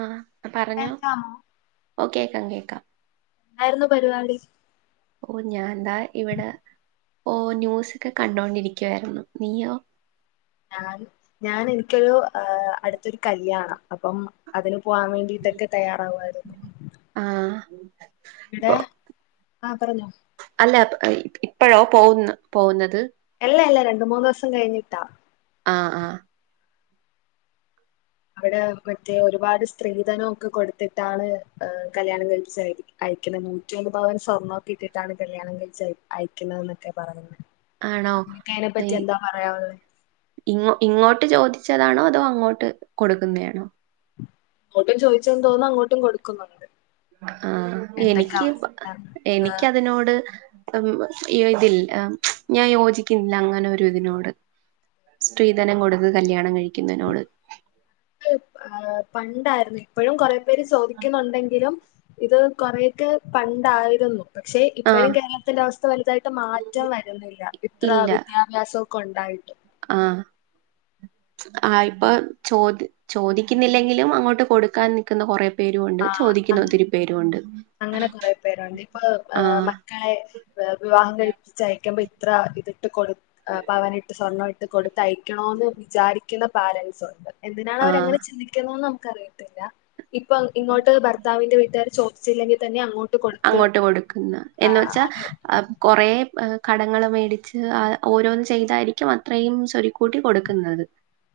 ആഹ് പറഞ്ഞോ കേൾക്കാമോ ഓ കേക്കാം കേക്കാം. ന്തായിർന്നു പരിപാടി ഓ ഞാൻതാ ഇവടെ ഓ ന്യൂസ് ഒക്കെ കണ്ടോണ്ടിരിക്കുവായിരുന്നു നീയോ ഞാൻ ഞാന് ഇനിക്കൊരു എഹ് അടുത്തൊരു കല്ല്യാണം അപ്പം അതിന് പോവാൻ വേ ണ്ടിട്ടൊക്കെ തയ്യാറാവുവായിരുന്നു. ആഹ് ഇടെ ഇപ്പൊ ആഹ് പറഞ്ഞോ അല്ല ഇപ്പോഴോ പോവുന്ന് പോവുന്നത്. എല്ല എല്ല രണ്ട് മൂന്നൂസം കഴിഞ്ഞിട്ടാ ആഹ് ആഹ് അവിടെ മറ്റേ ഒരുപാട് സ്ത്രീധനം ഒക്കെ കൊടുത്തിട്ടാണ് കല്യാണം കഴപ്പിച്ചായിരി അയക്ക്ന്നെ നൂറ്റ്യൊന്ന് പവൻ സ്വർണ്ണോക്കിട്ടിട്ടാണ് കല്യാണം കഴിച്ചയ് അയക്ക്ന്നതെന്നൊക്കെ പറയ്ന്നെ ആണോ ങ്ങക്കയ്നെ പ്പറ്റി എന്താ പറയാഉള്ളെ ഇങ്ങൊ ഇങ്ങോട്ട് ചോദിച്ചതാണോ അതോ അങ്ങോട്ട് കൊടുക്ക്ന്നെയാണോ ഇങ്ങോട്ടും ചോയ്ച്ചെന്ന് തോന്ന്ന്ന് അങ്ങോട്ടും കൊടുക്കുന്നുണ്ട് ആഹ് എന്തൊക്കെ എനിക്ക് അവസ്ഥയാണ് എനിക്കതിനോട് ഉം ഇവതില്ല ഞാൻ യോജിക്കുന്നില്ല അങ്ങനൊരിതിനോട് സ്ത്രീധനം കൊട്ത്ത് കല്യാണം കഴിക്കുന്നേനോട് ഏഹ് പണ്ടായ്ര്ന്ന് ഇപ്പഴും കൊറേ പേര് ചോദിക്കുന്നൊണ്ടെങ്കിലും ഇത് കൊറേയൊക്കെ പണ്ടായിര്ന്നു പക്ഷെ ഇപ്പഴും ആഹ് കേര്ളത്തിന്റെ അവസ്ഥ വലുതായിട്ട് മാറ്റം വരുന്നില്ല ഇത്ര ഇല്ല വിദ്യാ ഭ്യാസവൊക്കൊണ്ടായിട്ട് ആഹ് ആഹ് ഇപ്പ ചോദ് ചോദിക്കുന്നില്ലെങ്കിലും അങ്ങോട്ട് കൊടുക്കാൻ നി ക്കുന്ന കൊറേ പേരുവുണ്ട് ആ ചോദിക്കുന്ന അങ്ങനെ ഒത്തിരി പേരുവൊണ്ട് അങ്ങനെ കൊറെ പേരുണ്ട് ഇപ്പൊ ആഹ് മക്കളെ വിവാഹം കഴിപ്പിച്ചയക്കുമ്പോ ഇത്ര ഇതിട്ട് കൊടു പവനിട്ട് സ്വർണ്ണവിട്ട് ഇത് കൊടുത്തയക്കണോന്ന് വിചാരിക്ക്ന്ന പാരൻറ്സൊണ്ട് എന്തിനാണ് അവരങ്ങനെ ആഹ് ചിന്തിക്കുന്നൂന്ന് നമുക്കറി ഇപ്പൊ ഇങ്ങോട്ട് ഭർത്താവിന്റെ വീട്ട്കാര് ചോദിച്ചില്ലെങ്കി തന്നെ അങ്ങോട്ട് കൊടുത്ത് അങ്ങോട്ട് കൊടുക്കുന്ന ആ എന്ന് വെച്ചാ അത് കൊറേ കടങ്ങൾ മേടിച്ച് ഓരോന്ന് ചെയ്തായിര്ക്കും അത്രയും സൊര്ക്കൂട്ടി കൊടുക്കുന്നത്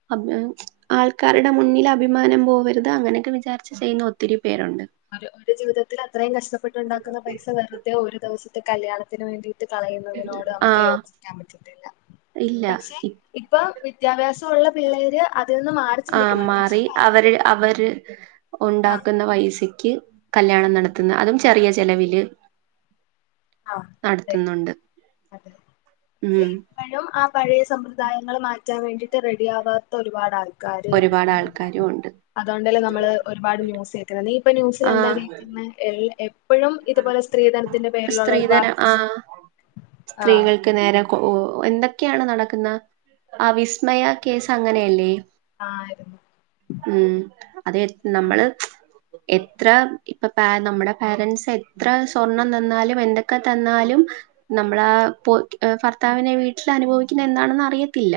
[unintelligible] ആൾക്കാരുടെ മുന്നിൽ അഭിമാനം പോവരുത് അങ്ങനെക്കെ വിചാരിച്ച് ചെയ്യുന്ന ഒത്തിരി പേരൊണ്ട് അവര് ജീവിതത്തിലത്രയും കഷ്ടപ്പെട്ട്ണ്ടാക്ക്ന്ന പൈസ വെർതെ ഒരു ദിവസത്തെ കല്യാണത്തിന് വേണ്ടി കളയുന്നതിനോട് നമുക്ക് ആഹ് യോജിക്കാൻ പറ്റത്തില്ല ഇല്ല പക്ഷെ ഇപ്പം വിദ്യാഭ്യാസവൊള്ള പിള്ളേര് അതിൽ നിന്ന് മാ ആഹ് മാറി അവര് അവര് ആഹ് ഒണ്ടാക്ക്ന്ന പൈസക്ക് കല്യാണം നടത്തുന്ന് അതും ചെറിയ ചെലവില് ആഹ് അതെ നടത്തുന്നൊണ്ട് ഉം പ്പഴും ആ പഴയ സമ്പ്രദായങ്ങൾ മാറ്റാൻ വേണ്ടീട്ട് റെഡി ആവാത്ത ഒരുപാട് ആൾ ഒരുപാട് ആൾക്കാരുവൊണ്ട് അതോണ്ടല്ലേ നമ്മള് ഒരുപാട് ന്യൂസ് കേക്ക്ന്നെ നീ ഇപ്പൊ ന്യൂസിൽ എന്താ ആഹ് കേക്ക്ന്നെ എൽ എ പ്പഴും ഇത്പോലെ സ്ത്രീധനത്തിന്റെ പേരിലൊള്ള ഒരുപാട് സ്ത്രീധനം പ്രശ്നം ആഹ് ക്ക് നേരെ എന്തൊക്കെയാണ് നടക്കുന്ന ആ വിസ്മയ കേസ് അങ്ങനെയല്ലേ ആഹ് ആയിര്ന്ന് ഉം അതെ നമ്മള് എത്ര ഇപ്പ പാ നമ്മുടെ പാരൻറ്സ് ത്ര സ്വർണം തന്നാലും എന്തൊക്കെ തന്നാലും നമ്മളാ ഭർത്താവിന്റെ വീട്ട്ലനുഭവിക്കുന്നെന്താണെന്നറിയത്തില്ല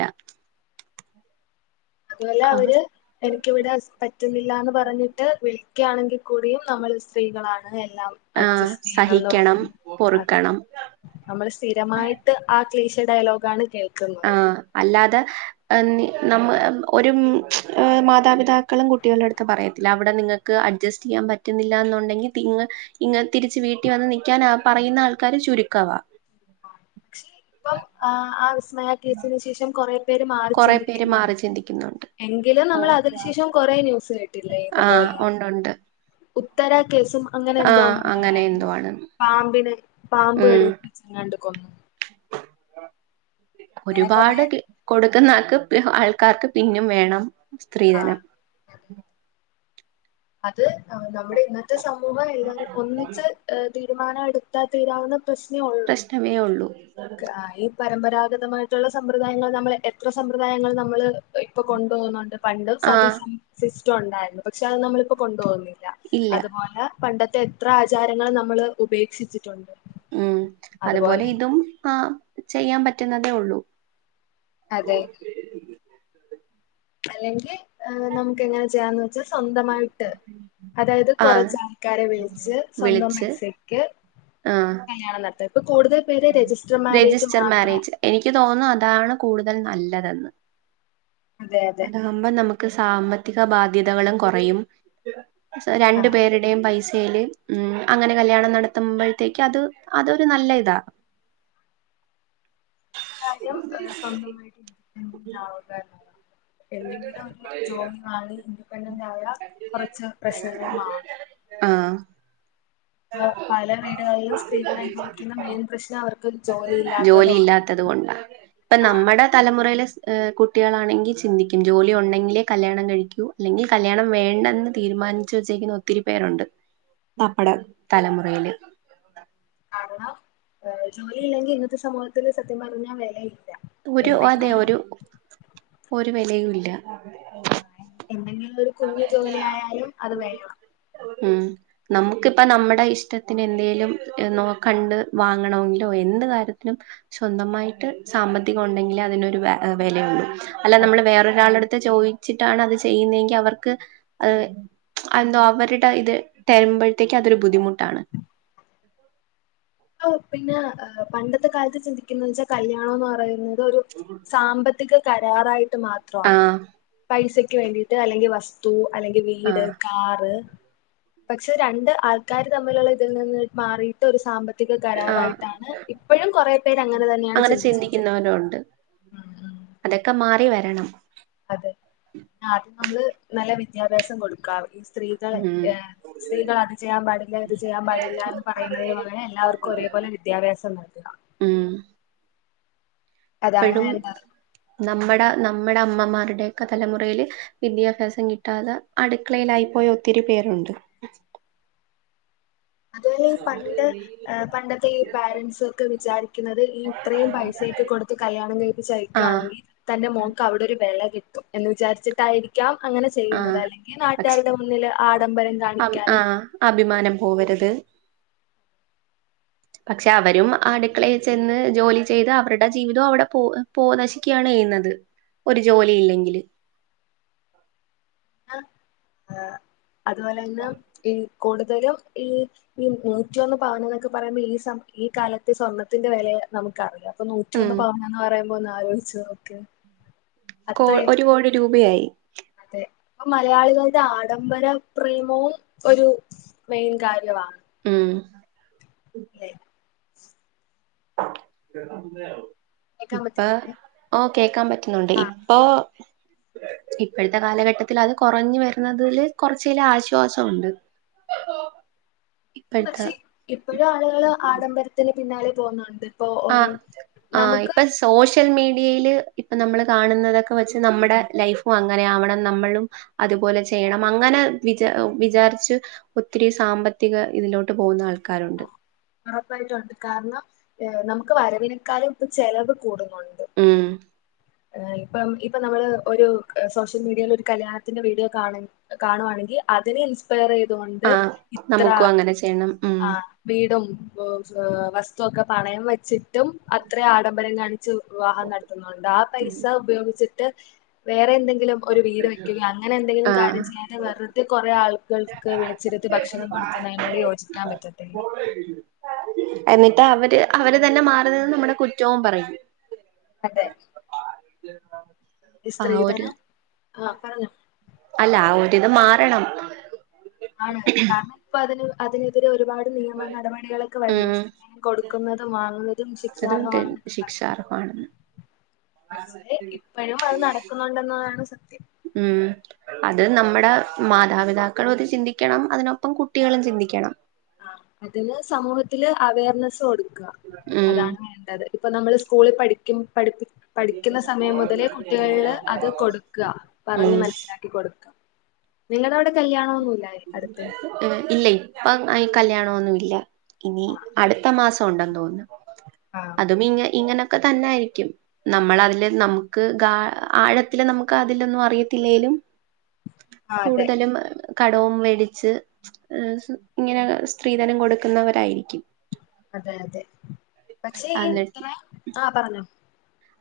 അവ അതുവല്ലവര് എനക്കിവിടെ പറ്റ്ന്നില്ലാന്ന് പറഞ്ഞിട്ട് വിളിക്ക്യാണെങ്കിൽ കൂടിയും നമ്മൾ സ്ത്രീകളാണ് എല്ലാം ആഹ് അഡ്ജസ്റ്റ് ചെയ്യണംന്ന് സഹിക്കണം പറഞ്ഞു അതെ പൊറുക്കണം നമ്മൾ സ്ഥിരമായിട്ട് ആ ക്ലീശെ ഡയലോഗാണ് കേൾക്ക് ആഹ് അല്ലാതെ നമ്മ ഒരു മാതാപിതാക്കളും കുട്ടിയൾടെട്ത്ത് പറയത്തില്ല അവിടെ നിങ്ങക്ക് അഡ്ജസ്റ്റ് ചെയ്യാൻ പറ്റ്ന്നില്ലാന്നൊണ്ടെങ്കി തി ഇങ്ങ് ഇങ്ങ് തിരിച്ച് വീട്ടീ വന്ന് നിക്കാൻ പറയ്ന്ന ആൾക്കാര് ചുരുക്കവാ പക്ഷെ ഇപ്പം ആ വിസ്മയ കേസിന് ശേഷം കൊറേ പേര് മാറി ചിന്തിക്കുന്നൊണ്ട് ചിന്തിക്കുന്നൊണ്ട് എങ്കിലും നമ്മൾ അതിനു ശേഷും കൊറേ ന്യൂസ് കേട്ടില്ലേ ആഹ് ഇത്പോലെ ഉണ്ട് ഉണ്ട് ഉത്തര കേസും അങ്ങനെ എന്തോ ആഹ് അങ്ങനെ എന്തോ ഒന്ന്ണ്ടായില്ലായിര്ന്നോ ആണ് പാമ്പിന് പാമ്പ് ഉം കടിച്ചെങ്ങാണ്ട് കൊന്ന് അങ്ങനെ കൊറേ ഒരുപാട് കൊടുക്കുന്ന ആൾക്ക് ആൾക്കാർക്ക് പിന്നും വേണം ആ സ്ത്രീധനം. അതെ അത് നമ്മുടെ ഇന്നത്തെ സമൂഹം എല്ലാവരും ഒന്നിച്ച് തീരുമാനം എടുത്താ തീരാവുന്ന പ്രശ്നേഒള്ളൂ തന്നെ ഉള്ളൂ ഈ പരമ്പരാഗതമായിട്ടുള്ള സമ്പ്രദായങ്ങൾ നമ്മള് എത്ര സമ്പ്രദായങ്ങള് നമ്മള് ഇപ്പൊ കൊണ്ടുപോകുന്നുണ്ട് പണ്ടും ആഹ് സതിസിസ്റ്റം ഒണ്ടായിരുന്നു പക്ഷെ അത് നമ്മളിപ്പൊകൊണ്ടു പോകുന്ന ഇല്ല അതുപോലെ പണ്ടത്തെ എത്ര ആചാരങ്ങും നമ്മള് ഉപേക്ഷിച്ചിട്ടുണ്ട്. ഉം അതുപോലെ ഇതും ആ ചെയ്യാൻ പറ്റുന്നതേ ഉള്ളൂ അതെ അല്ലെങ്കിൽ നമുക്ക് എങ്ങനെ ചെയ്യാന്ന് സ്വന്തമായിട്ട് അതായത് ആഹ് കൊറച്ച് ആൾക്കാരെ വിളച്ച് സ്വന്തം വിളിച്ച് പൈസ ക്ക്‌ ആഹ് കല്യാണം നടത്താം ഇപ്പൊ കൂടുതൽ പേരെ രജിസ്റ്റ്ർ രജിസ്റ്റർ മാരേജ് എനിക്ക് തോന്നുന്നു അതാണ് കൂടുതൽ നല്ലതെന്ന്. അതെ അതെ അതാവുമ്പോ നമ്മക്ക് സാമ്പത്തിക ബാധ്യതകളും കൊറയും സൊ രണ്ട് ആഹ് പേരു യും പൈസയില് ഉം അങ്ങനെ കല്യാണം നടത്തുമ്പോഴത്തേക്ക് അത് അതൊരു നല്ല ഇതാ. കാര്യം സ്വന്തമായിട്ട് ഇൻഡിെ [unintelligible] ൻഡറ് ആവുക എന്നതാണ് [unintelligible] എന്തെങ്കിലും ഒരു ജോലി മാറി ഇൻഡിപെൻഡന്റ് ആയാ കൊറച്ച് പ്രശ്നങ്ങൾള് മാറും. ആഹ് പല വീടുകളിലും സ്ത്രീകള് അനുഭവിക്കുന്ന മെയിൻ പ്രശ്നം അവർക്ക് ഒരു ജോലിയില്ലാത്തതുമാണ്. അതുകൊണ്ടാ ഇപ്പ നമ്മുടെ തലമുറയിലെ കുട്ടികളാണെങ്കിൽ ചിന്തിക്കും ജോലി ഒണ്ടെങ്കിലേ കല്യാണം കഴിക്കൂ. അല്ലെങ്കിൽ കല്യാണം വേണ്ടെന്ന് തീരുമാനിച്ചു വെച്ചിരിക്കുന്ന ഒത്തിരി പേരുണ്ട്. നമ്മുടെ തലമുറയില് കാരണം ജോലിയില്ലെങ്കിൽ ഇന്നത്തെ സമൂഹത്തിൽ സത്യം പറഞ്ഞാൽ വെലയില്ല. ഒരു അതെ ഒരു ഒരു വെലയുല്ല. എന്തെങ്കിലും ഒരു കുഞ്ഞു ജോലിയയാലും അത് വേണം. ഉം നമുക്കിപ്പ നമ്മുടെ ഇഷ്ടത്തിന് എന്തേങ്കലും കണ്ട് വാങ്ങണമെങ്കിലോ എന്ത് കാര്യത്തിനും- സ്വന്തമായിട്ട് സാമ്പത്തികം ഒണ്ടെങ്കിലേ അതിനൊരു വെലയുള്ളു. അല്ല അത് നമ്മള് വേറൊരാളുടെ അടുത്ത് ചോദിച്ചിട്ടാണ് അത് ചെയ്യുന്നതെങ്കിൽ അവർ നമുക്ക് എന്തോ അവരുടെ ഇത് തരുമ്പോഴത്തേക്ക് അതൊരു ബുദ്ധിമുട്ടാണ്. പിന്നെ പണ്ടത്തെ കാലത്ത് ചിന്തിക്കുന്ന വെച്ചാൽ കല്യാണം എന്ന് പറയുന്നത് ഒരു സാമ്പത്തി ഇതൊക്കെ കരാറായിട്ട് മാത്രമാണ് ആഹ് പൈസക്ക് വേണ്ടിട്ട് അല്ലെങ്കിൽ വസ്തു അല്ലെങ്കിൽ വീട് ആഹ് വീട് കാറ് പക്ഷെ രണ്ട് ആൾക്കാര് തമ്മിലുള്ള ഇതിൽ നിന്ന് മാറിട്ട് ഒരു സാമ്പത്തി ആഹ് കരാറായിട്ടാണ് ഇപ്പോഴും കൊറെ പേര് അങ്ങനെ തന്നെയാണ് അങ്ങനെ ചിന്തിച്ച വെച്ചത്. ചിന്തിക്കുന്നവരും ഉണ്ട് അതൊക്കെ മാറി വരണം. അതെ ആദ്യം നമ്മള് നല്ല വിദ്യാഭ്യാസം കൊടുക്കാം ഈ സ്ത്രീകളെ ഉം സ്ത്രീകള് അത് ചെയ്യാൻ പാടില്ല ഇത് ചെയ്യാൻ പാടില്ല എന്ന് പറയുന്നതിനു പോലെ എല്ലാവർക്കും ഒരേപോലെ വിദ്യാഭ്യസം [unintelligible] ഇപ്പോഴും നമ്മുടെ നമ്മുടെ അമ്മമാരുടെയൊക്കെ തലമുറയില് വിദ്യാഭ്യാസം കിട്ടാതെ അടുക്കളയിലായി പോയ ഒത്തിരി പേരുണ്ട്. അതുപേലെ ഈ പണ്ട് - പണ്ടത്തെ ഈ പാരൻസൊക്കെ വിചാരിക്കുന്നത് ഈ ഇത്രയും പൈസയൊക്കെ കൊടുത്ത് കല്യാണം കഴിപ്പിച്ച ആഹ് യാണെങ്കിൽ തന്റെ മോക്ക് അവിടെ ഒരു വെല കിട്ടും എന്ന് വിചാരിച്ചിട്ടായിരിക്കും. ക്കാം അങ്ങനെ ചെയ്യുന്നത് ആഹ് അല്ലെങ്കിൽ പക്ഷെ നാട്ടുകാരുടെ മുന്നില് ആഡംബരം അം കാണിക്കാനും. ആഹ് അഭിമാനം പോവരുത്. പക്ഷെ അവരും അടുക്കളയിൽ ചെന്ന് ജോലി ചെയ്ത് അവരുടെ ജീവിതവും അവിടെ പോവ പോ നശിക്കുകയാണ് ചെയ്യുന്നത് ഒരു ജോലി ഇല്ലെങ്കില് അതുപോലെ തന്ന ഈ കൂടുതലും ഈ ഈ നൂറ്റിയൊന്ന് പവന എന്നൊക്കെ പറയുമ്പൊ ഈ ഈ കാലത്തെ സ്വർണത്തിന്റെ വിലയെ നമുക്കറിയാം ഇപ്പൊ നൂറ്റി ഉം ഒന്ന് പവനന്ന് പറയുമ്പൊ ഒന്ന് ആലോചിച്ചു നോക്കെ കോ ഒരു കോടി രൂപയായി അതെ അപ്പൊ മലയാളികളുടെ ആഡംബര പ്രേമവും ഒരു മെയിൻ കാര്യവാ ഉം അല്ലെ കേക്കാൻ ഇപ്പൊ പറ്റുന്നില്ലേ ആ കേക്കാൻ പറ്റുന്നുണ്ട് ഇപ്പൊ ഇപ്പഴത്തെ കാലഘട്ടത്തിൽ അത് കൊറഞ്ഞ് വരുന്നതില് കൊറച്ചില ആശ്വാസംണ്ട് പക്ഷെ ഇപ്പഴും ആളുകള് ആഡംമ്പ രത്തിന് പിന്നാലെ പോകുന്നുണ്ട് ഇപ്പൊ ഓരോ ആഹ് ആഹ് നമുക്ക് ഇപ്പ സോഷ്യൽ മീഡിയയില് ഇപ്പം നമ്മൾ കാണുന്നതൊക്കെ വെച്ച് നമ്മുടെ ലൈഫും അങ്ങനെ ആവണം നമ്മളും അതുപോലെ ചെയ്യണം അങ്ങനെ വിച വിചാരിച്ചു ഒത്തിരി സാമ്പത്തിക ഇതിലോട്ട് പോകുന്ന ആൾക്കാരുണ്ട് ഉറപ്പായിട്ടുണ്ട് കാരണം നമുക്ക് വരവിനെക്കാലും ചെലവ് കൂടുന്നുണ്ട് ഉം ഇപ്പം ഇപ്പൊ നമ്മള് ഒരു സോഷ്യൽ മീഡിയയിൽ ഒരു കല്യാണത്തിന്റെ വീഡിയോ കാണ കാണുവാണെങ്കിൽ അതിനെ ഇൻസ്പെയർ ചെയ്തുകൊണ്ട് ആഹ് ഇത്ര നമുക്കും അങ്ങനെ ചെയ്യണം ഉ ആ വീടും വസ്ത്തുവൊക്കെ പണയം വെച്ചിട്ടും അത്ര ആഡംബരം കാണി വിവാഹം നടത്തുന്നുണ്ട് ആ പൈസ ഉപയോഗിച്ചിട്ട് വേറെ എന്തെങ്കിലും ഒരു വീട് വെക്കുക അങ്ങനെ എന്തെങ്കിലും ആഹ് കാര്യം ചെയ്യാൻ വെറുതെ കുറെ ആള്കൾക്ക് വിളിച്ചിരുത്തി ഭക്ഷണം കൊടുക്കുന്നതിനോട് യോജിക്കാൻ പറ്റും എന്നിട്ട് അവര് അവര് തന്നെ മാറി നിന്ന് നമ്മുടെ കുറ്റവും പറയും അതെ ആഹ് സ്ത്രീധനം ആഹ് പറഞ്ഞോ അല്ല ഒരിത് മാറണം ആണ് കാരണം ഇപ്പൊ അതിന് അതിനെതിരെ ഒരുപാട് നിയമ നടപടികളൊക്കെ ഉം വരുന്നുണ്ട് സ്ത്രീധനം കൊടുക്കുന്നതും വാങ്ങുന്നതും ശിക്ഷാർഹമാണെന്ന് ശിക്ഷാർഹമാണെന്ന് പക്ഷെ ഇപ്പഴും അത് നടക്കുന്നുണ്ടെന്നതാണ് സത്യം ഉം അത് നമ്മുടെ മാതാപിതാക്കള് മത് ചിന്തിക്കണം അതിനൊപ്പം കുട്ടികളും ചിന്തിക്കണം അതിന് സമൂഹത്തില് അവയർനെസ് കൊടുക്ക ഉം അതാണ് വേണ്ടത് ഇപ്പൊ നമ്മള് സ്കൂളിൽ പഠിക്കും പഠിപ്പി പഠിക്കുന്ന സമയം മുതലേ കുട്ടികളില് അത് കൊടുക്ക ഉം പറഞ്ഞ് മനസ്സിലാക്കി കൊടുക്ക നിങ്ങള അവിടെ കല്യാണം ഒന്നു ഇല്ലേ ഇല്ല ഇപ്പ കല്ല്യാണോന്നും ഇല്ല ഇനി ആഹ് അടുത്ത മാസം ഉണ്ടെന്ന് തോന്നുന്നു ആഹ് അതും ഇങ്ങ ഇങ്ങനെയൊക്കെ തന്നെ ആയിരിക്കും നമ്മൾ അതില് നമുക്ക് ഗ ആഴത്തില് നമുക്ക് അതിലൊന്നും അറിയത്തില്ലേലും അതെ കൂടുതലും കടവും വേടിച്ച് ഇങ്ങനെ സ്ത്രീധനം കൊടുക്കുന്നവരായിരിക്കും അതെ അതെ പക്ഷെ ഈ എന്നിട്ട് ഇത്ര ആഹ് പറഞ്ഞോ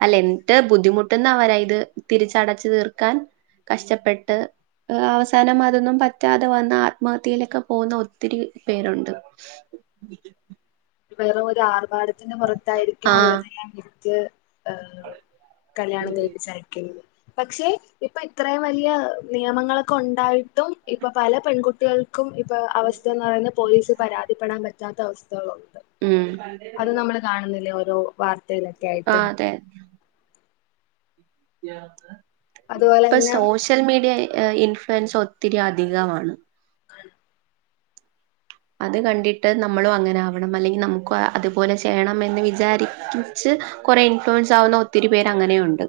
അല്ല എന്ന്ട്ട് ബുദ്ധിമുട്ടുന്ന അവരാ ഇത് തിരിച്ചടച്ചു തീർക്കാൻ കഷ്ടപ്പെട്ട് ഇഹ് അവസാനം അതൊന്നും പറ്റാതെ വന്ന ആത്മഹത്യയിലൊക്കെ പോകുന്ന ഒത്തിരി പേരുണ്ട്. വെറും ഒരു ആർഭാടത്തിന്റെ പുറത്തായിരിക്കും ആഹ് ഉള്ളതെല്ലാം വിറ്റ് ഏഹ് കല്യാണം കഴിപ്പിച്ചയക്ക്‌ന്ന് പക്ഷെ ഇപ്പൊ ഇത്രയും വലിയ നിയമങ്ങളൊക്കെ ഉണ്ടായിട്ടും ഇപ്പൊ പല പെൺകുട്ടികൾ ക്കും ഇപ്പൊ അവസ്ഥ എന്ന് പറയുന്നത് പോലീസ് പരാതിപ്പെടാൻ പറ്റാത്ത അവസ്ഥകളൊന്ന് ഉം അത് നമ്മള് കാണുന്നില്ലേ ഓരോ വാർത്തയിലൊക്കെ ആയിട്ട് ആഹ് അതെ അതുപോലെ ഇപ്പൊ തന്നെ സോഷ്യൽ മീഡിയ ഇൻഫ്ലുവൻസ് ഒത്തിരി അധികമാണ്. ആണ് അത് കണ്ടിട്ട് നമ്മളും അങ്ങനെ ആവണം അല്ലെങ്കിൽ നമുക്ക് അതുപോലെ ചെയ്യണം എന്ന് വിചാരിക്ക്‌ ച്ച് കൊറേ ഇൻഫ്ലുവൻസ് ആവുന്ന ഒത്തിരി പേര് അങ്ങനെയുണ്ട്.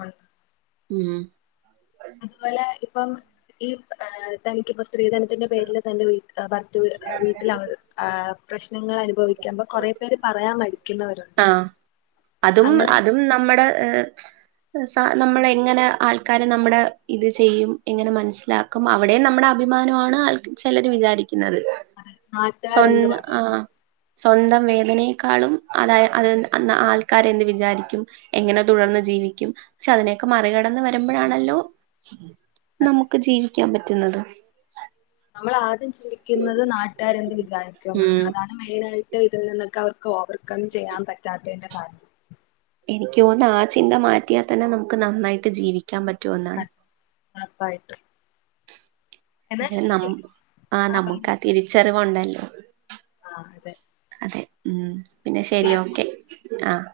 ഉണ് ഉം അതുപോലെ ഇപ്പം ഈ ഏഹ് തനിക്കിപ്പോ സ്ത്രീധനത്തിന്റെ പേരില് തന്റെ വീട്ട് എഹ് ഭർ ത്ത് വീട്ടില് അ പ്രശ്നങ്ങൾ അനുഭവിക്ക്മ്പോ കൊറേ പേര് പറയാൻ മടി ആഹ് അതും അതും നമ്മുടെ ഏഹ് സ നമ്മളെങ്ങനെ ആൾക്കാരെ നമ്മടെ ഇത് ചെയ്യും എങ്ങനെ മനസ്സിലാ ക്കും അവിടെയും നമ്മടെ അഭിമാനമാണ് ആഹ് ചെലര് വിചാരിക്കുന്നത്. അതെ സ്വ നാട്ടുകാരെന്ത് പറയും ആഹ് സ്വന്തം വേദനയെക്കാളും അതായെ അത് അന്ന് ആൾക്കാർ എന്ത് വിചാരിക്കും എങ്ങനെ തുടർന്ന് ജീവിക്കും പക്ഷെ അതിനെയൊക്കെ മറികടന്ന് വരുമ്പഴാണല്ലോ അതെ നമുക്ക് ജീവിക്കാൻ പറ്റുന്നത്. നമ്മളാദ്യം ചിന്തിക്കുന്നത് നാട്ടാര് എന്ത് വിചാരിക്കുമെന്നാണ് ഉം അതാണ് ത് മെയ്നായിട്ട് ഇതിൽ നിന്നൊക്കെ അവർക്ക് ഓവർകം ചെയ്യാൻ പറ്റാത്തേന്റെ കാരണം. എനിക്ക് തോന്ന് ആ ചിന്ത മാറ്റിയാൽ തന്നെ നമുക്ക് നന്നായിട്ട് ജീവിക്കാൻ പറ്റുമെന്നാണ്. അതെ, ഉറപ്പായിട്ടും എന്നാ ഇതിന് നം ശരി ആഹ് ആ നമുക്കാ തിരിച്ചറിവുണ്ടല്ലോ ആഹ് അതെ അതെ ഉം പിന്നെ ശരി ശരിയപ്പോ ഓക്കെ ആഹ്